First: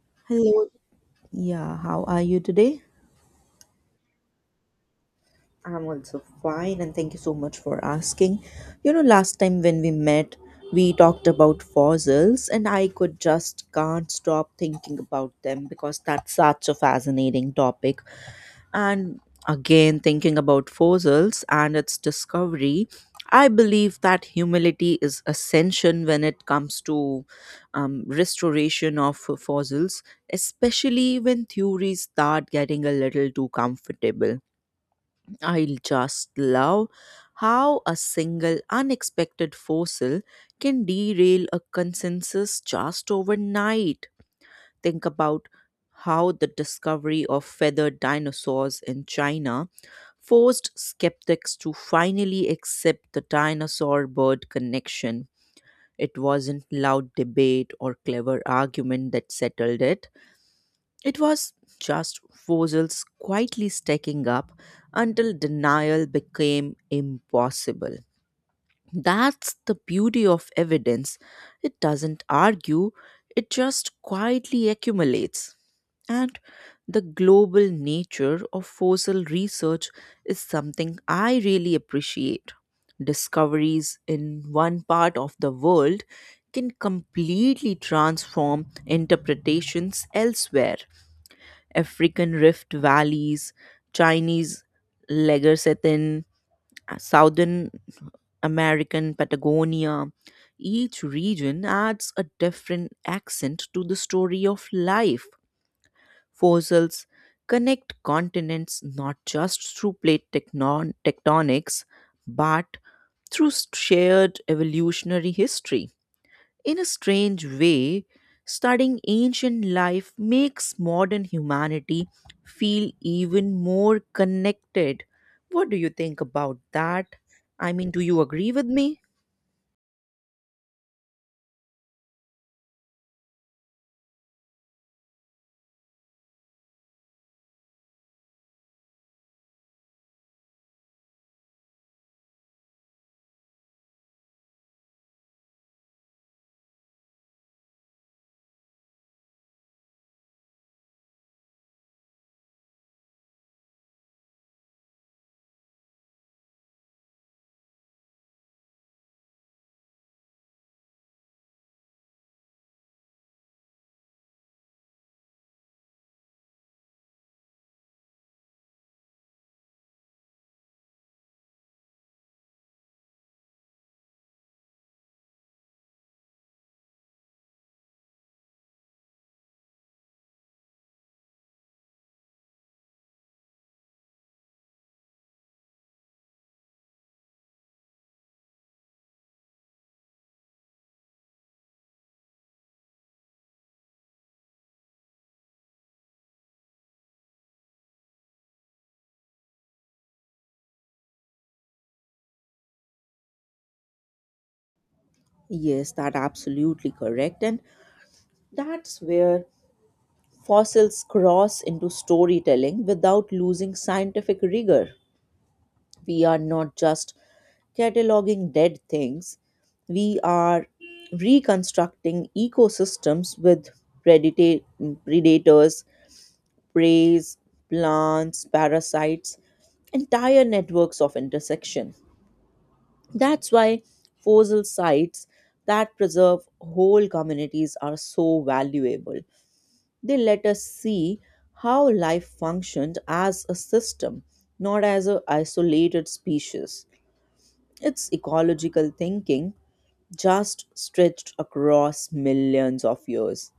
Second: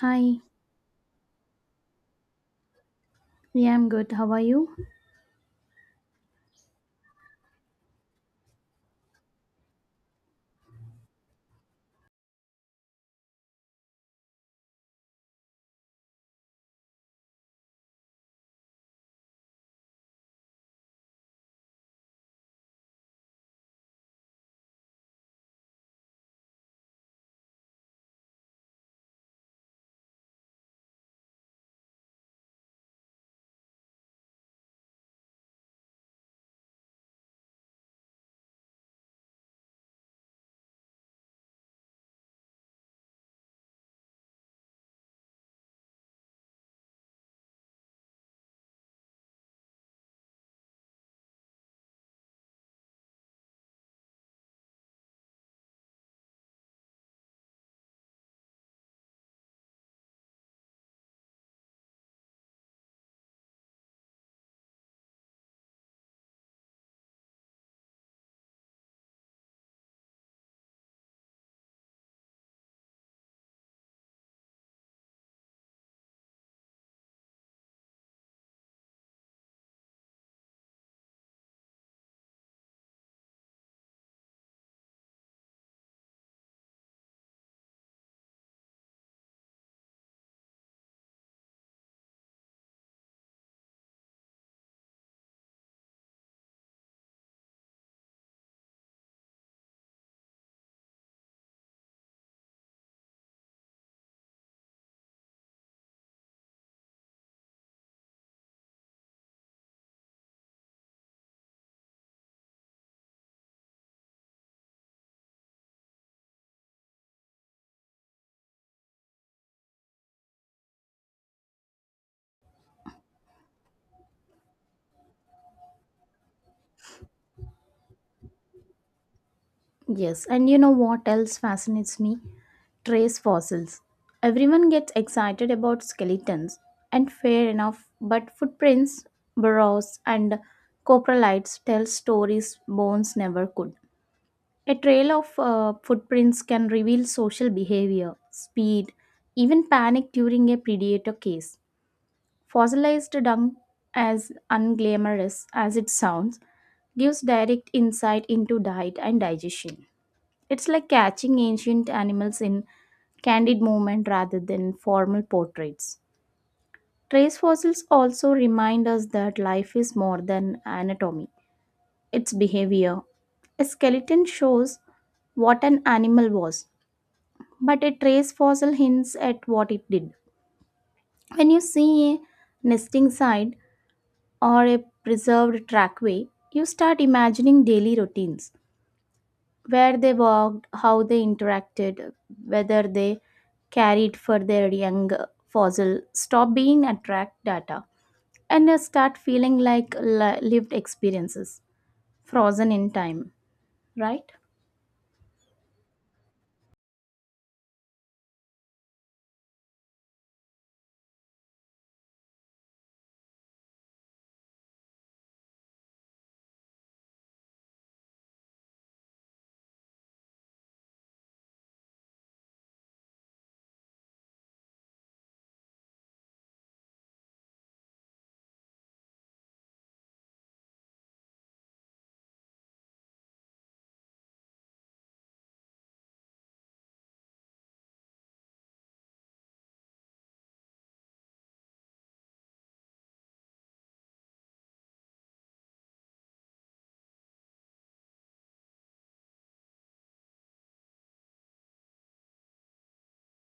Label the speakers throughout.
Speaker 1: Hi,
Speaker 2: Hello. Yeah, how are you today?
Speaker 1: yeah, I'm good. How are you?
Speaker 2: I'm also fine and thank you so much for asking. You know, last time when we met, we talked about fossils and I could just can't stop thinking about them because that's such a fascinating topic. And again, thinking about fossils and its discovery, I believe that humility is ascension when it comes to restoration of fossils, especially when theories start getting a little too comfortable. I just love how a single unexpected fossil can derail a consensus just overnight. Think about how the discovery of feathered dinosaurs in China forced skeptics to finally accept the dinosaur bird connection. It wasn't loud debate or clever argument that settled it. It was just fossils quietly stacking up until denial became impossible. That's the beauty of evidence. It doesn't argue, it just quietly accumulates. And the global nature of fossil research is something I really appreciate. Discoveries in one part of the world can completely transform interpretations elsewhere. African rift valleys, Chinese Legersethin, Southern American Patagonia. Each region adds a different accent to the story of life fossils connect continents not just through tectonics but through shared evolutionary history. In a strange way, studying ancient life makes modern humanity feel even more connected. What do you think about that? I mean, do you agree with me?
Speaker 1: Yes, and you know what else fascinates me? Trace fossils. Everyone gets excited about skeletons, and fair enough, but footprints, burrows, and coprolites tell stories bones never could. A trail of footprints can reveal social behavior, speed, even panic during a predator case. Fossilized dung, as unglamorous as it sounds, gives direct insight into diet and digestion. It's like catching ancient animals in candid movement rather than formal portraits. Trace fossils also remind us that life is more than anatomy, it's behavior. A skeleton shows what an animal was, but a trace fossil hints at what it did. When you see a nesting site, or a preserved trackway, you start imagining daily routines where they walked, how they interacted, whether they carried for their young fossil. Stop being attract data and start feeling like lived experiences, frozen in time, right?
Speaker 2: Yes, that absolutely correct. And that's where fossils cross into storytelling without losing scientific rigor. We are not just cataloging dead things, we are reconstructing ecosystems with predata- predators, preys, plants, parasites, entire networks of intersection. That's why fossil sites that preserve whole communities are so valuable. They let us see how life functioned as a system, not as an isolated species. It's ecological thinking just stretched across millions of years.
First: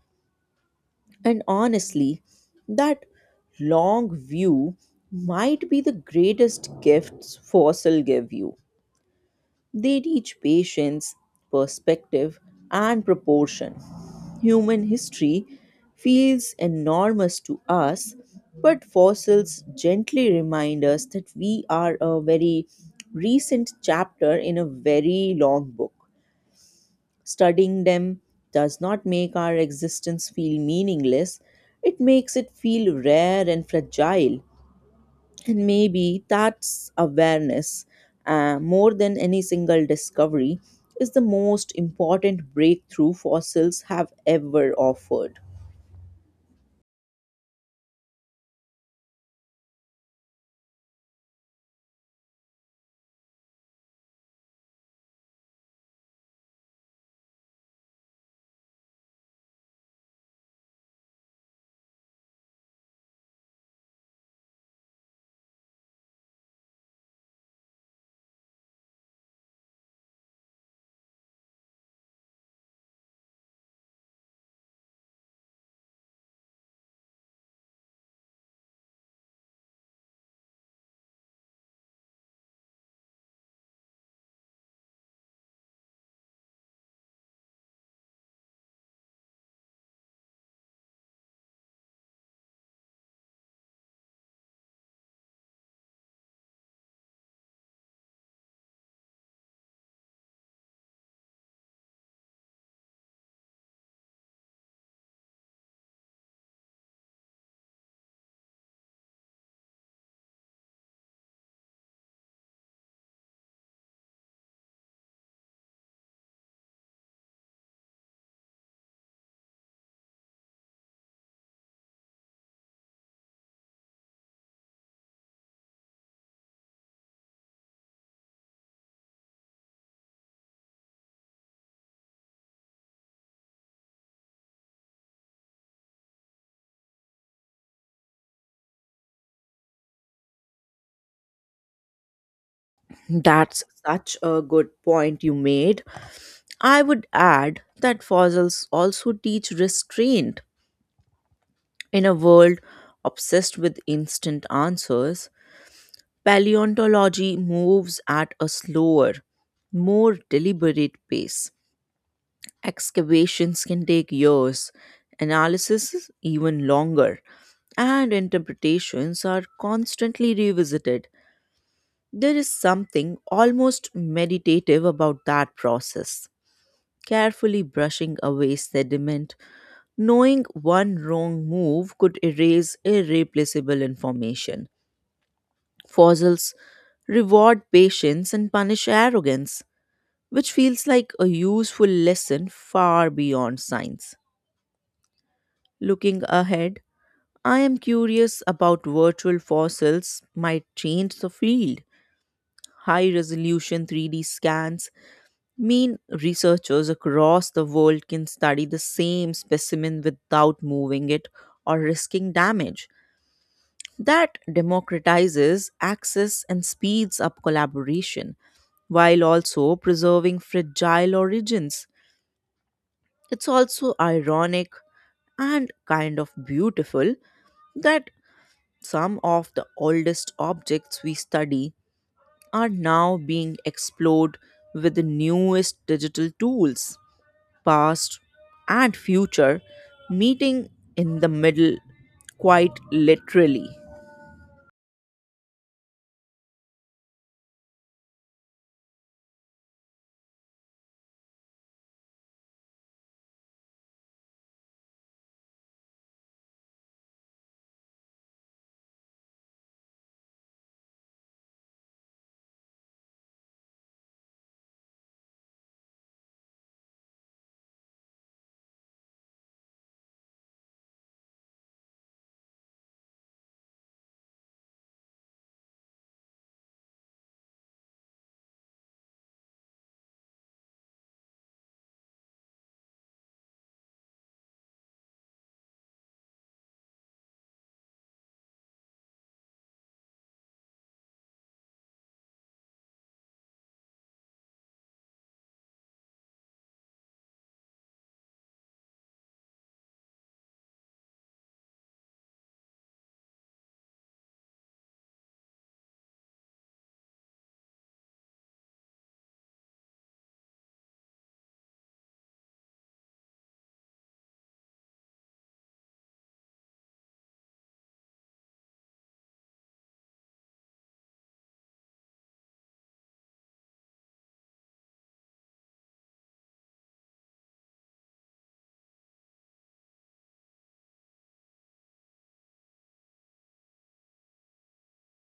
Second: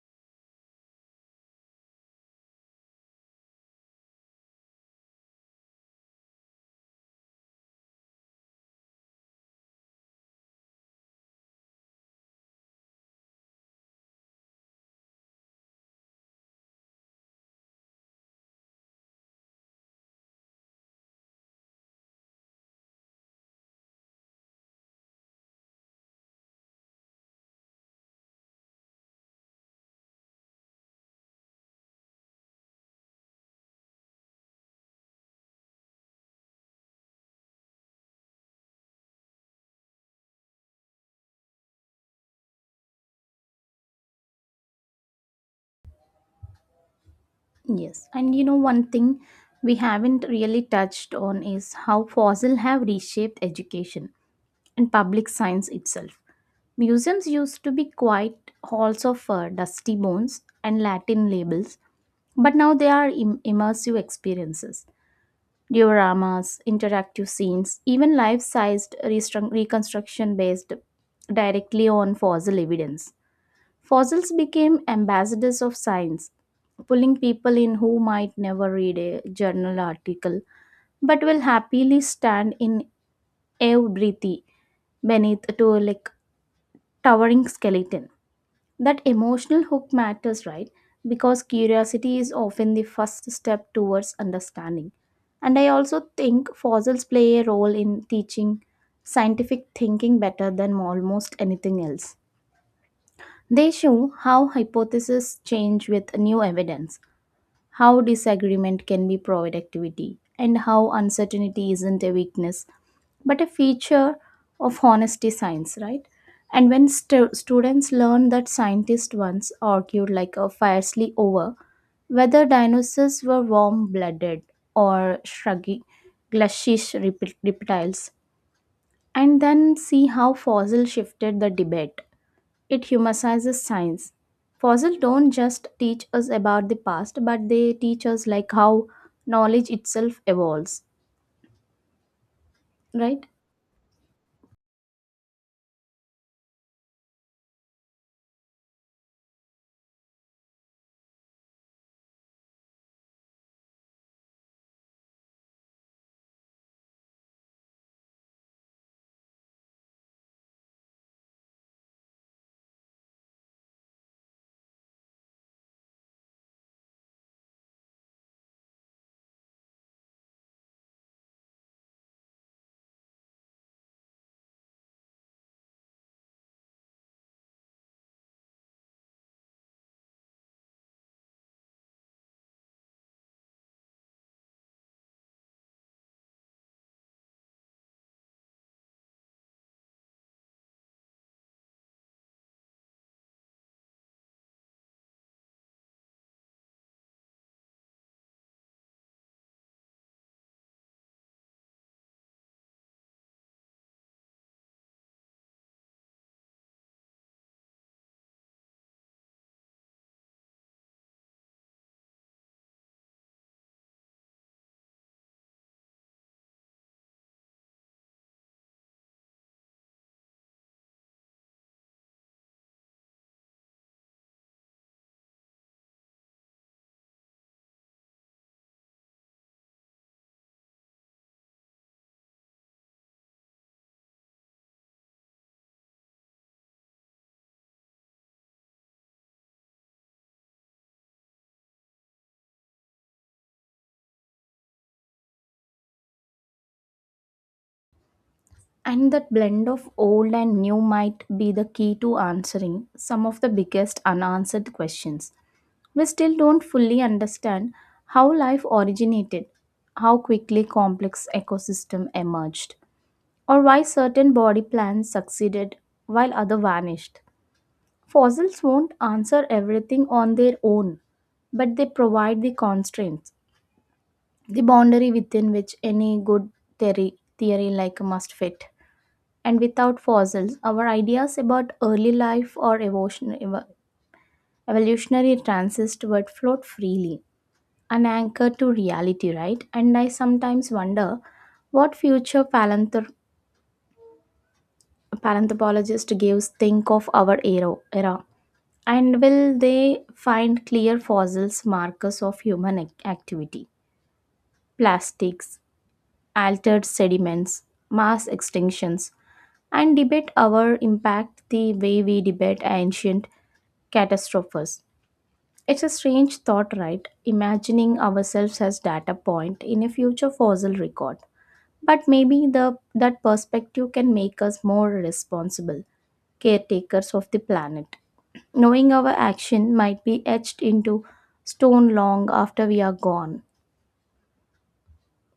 Speaker 2: And honestly, that long view might be the greatest gifts fossil give you they teach patience, perspective, and proportion. Human history feels enormous to us, but fossils gently remind us that we are a very recent chapter in a very long book. Studying them does not make our existence feel meaningless, it makes it feel rare and fragile. And maybe that's awareness more than any single discovery is the most important breakthrough fossils have ever offered.
Speaker 1: Yes, and you know, one thing we haven't really touched on is how fossil have reshaped education and public science itself. Museums used to be quiet halls of dusty bones and Latin labels, but now they are immersive experiences. Dioramas, interactive scenes, even life sized reconstruction based directly on fossil evidence. Fossils became ambassadors of science, pulling people in who might never read a journal article but will happily stand in every beneath to like towering skeleton. That emotional hook matters, right? Because curiosity is often the first step towards understanding. And I also think fossils play a role in teaching scientific thinking better than almost anything else. They show how hypotheses change with new evidence, how disagreement can be productivity, and how uncertainty isn't a weakness but a feature of honesty science, right? And when students learn that scientists once argued like a fiercely over whether dinosaurs were warm blooded or shruggy, glushish reptiles, and then see how fossil shifted the debate it humanizes science. Fossils don't just teach us about the past, but they teach us like how knowledge itself evolves, right?
Speaker 2: That's such a good point you made. I would add that fossils also teach restraint. In a world obsessed with instant answers, paleontology moves at a slower, more deliberate pace. Excavations can take years, analysis is even longer, and interpretations are constantly revisited. There is something almost meditative about that process. Carefully brushing away sediment, knowing one wrong move could erase irreplaceable information. Fossils reward patience and punish arrogance, which feels like a useful lesson far beyond science. Looking ahead, I am curious about virtual fossils might change the field. High resolution 3D scans mean researchers across the world can study the same specimen without moving it or risking damage. That democratizes access and speeds up collaboration while also preserving fragile origins. It's also ironic and kind of beautiful that some of the oldest objects we study are now being explored with the newest digital tools, past and future meeting in the middle quite literally.
Speaker 1: And that blend of old and new might be the key to answering some of the biggest unanswered questions. We still don't fully understand how life originated, how quickly complex ecosystem emerged, or why certain body plans succeeded while other vanished. Fossils won't answer everything on their own, but they provide the constraints, the boundary within which any good theory like must fit. And without fossils, our ideas about early life or evolutionary transist would float freely, unanchored to reality, right? And I sometimes wonder what future palanthropologist gives think of our era. Era. And will they find clear fossils markers of human activity? Plastics, altered sediments, mass extinctions, and debate our impact the way we debate ancient catastrophes. It's a strange thought, right? Imagining ourselves as data point in a future fossil record. But maybe the that perspective can make us more responsible caretakers of the planet, knowing our action might be etched into stone long after we are gone.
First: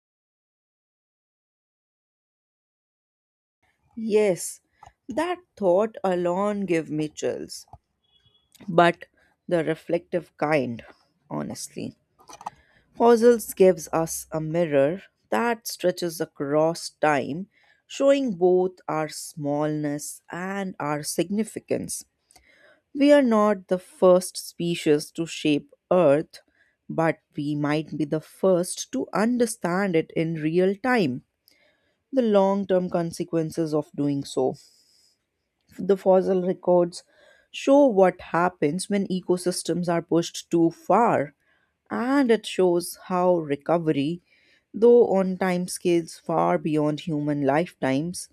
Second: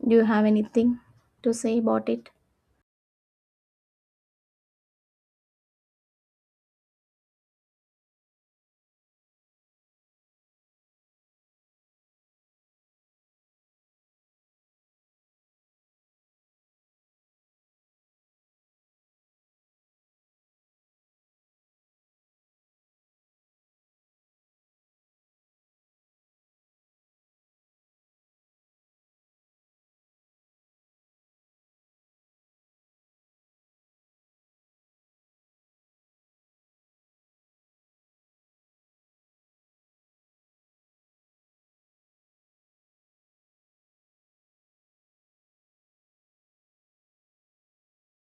Speaker 1: Do you have anything to say about it?
Speaker 2: Yes, that thought alone gave me chills, but the reflective kind, honestly. Fossils gives us a mirror that stretches across time, showing both our smallness and our significance. We are not the first species to shape Earth, but we might be the first to understand it in real time, the long term consequences of doing so. The fossil records show what happens when ecosystems are pushed too far, and it shows how recovery, though on timescales far beyond human lifetimes,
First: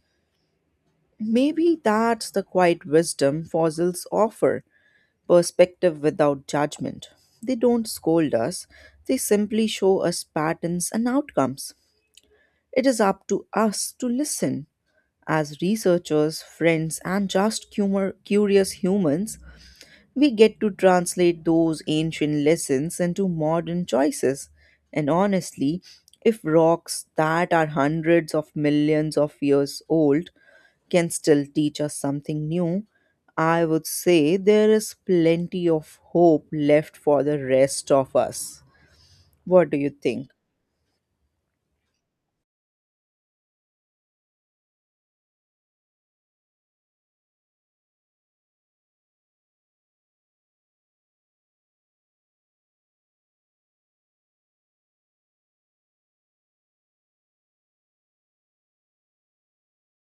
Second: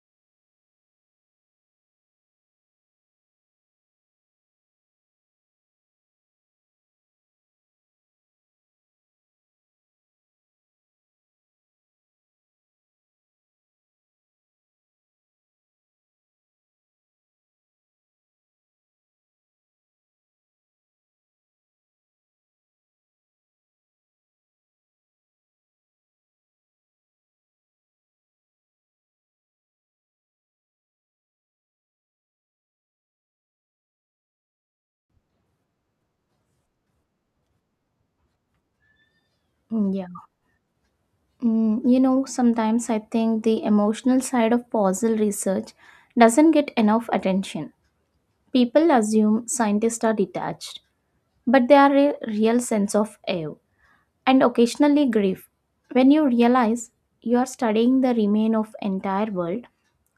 Speaker 2: maybe that's the quiet wisdom fossils offer perspective without judgment. They don't scold us, they simply show us patterns and outcomes. It is up to us to listen. As researchers, friends, and just curious humans, we get to translate those ancient lessons into modern choices. And honestly, if rocks that are hundreds of millions of years old can still teach us something new, I would say there is plenty of hope left for the rest of us. What do you
Speaker 1: Mm, yeah.
Speaker 2: think?
Speaker 1: Mm, you know, sometimes I think the emotional side of fossil research doesn't get enough attention. People assume scientists are detached, but they are a real sense of awe, and occasionally grief when you realize you are studying the remain of entire world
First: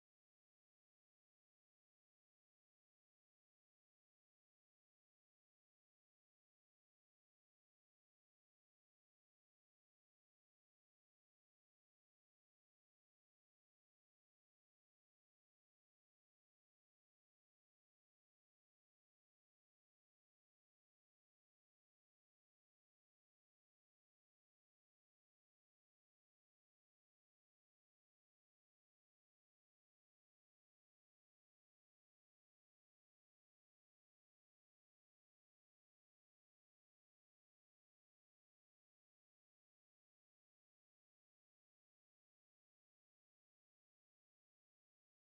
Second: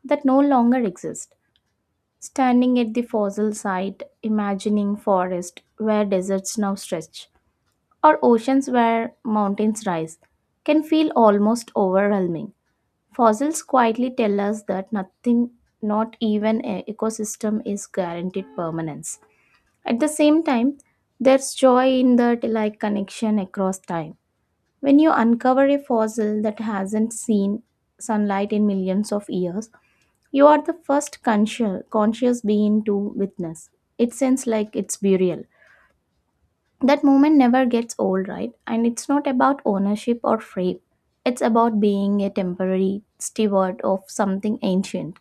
Speaker 1: that no longer exist, standing at the fossil site imagining forest where deserts now stretch, or oceans where mountains rise, can feel almost overwhelming. Fossils quietly tell us that nothing, not even an ecosystem, is guaranteed permanence. At the same time, there's joy in that like connection across time. When you uncover a fossil that hasn't seen sunlight in millions of years, you are the first conscious being to witness. It seems like it's burial. That moment never gets old, right? And it's not about ownership or fame. It's about being a temporary steward of something ancient.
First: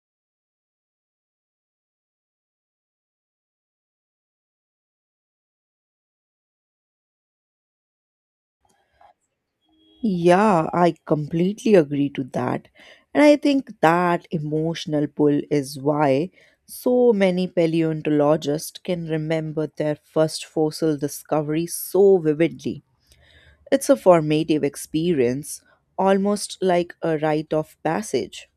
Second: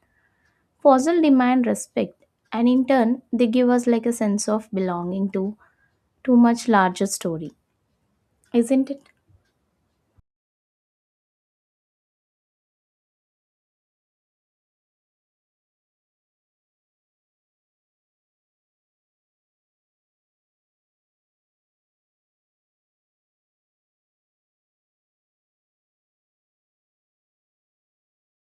Speaker 1: Fossil demand respect, and in turn, they give us like a sense of belonging to too much larger story, isn't it?
Speaker 2: Yeah, I completely agree to that. And I think that emotional pull is why so many paleontologists can remember their first fossil discovery so vividly. It's a formative experience, almost like a rite of passage.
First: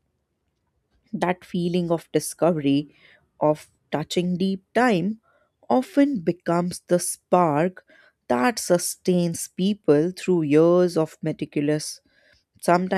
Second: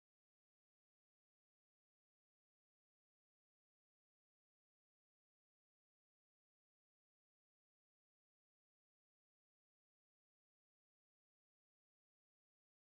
Speaker 2: That feeling of discovery, of touching deep time, often becomes the spark that sustains people through years of meticulous sometimes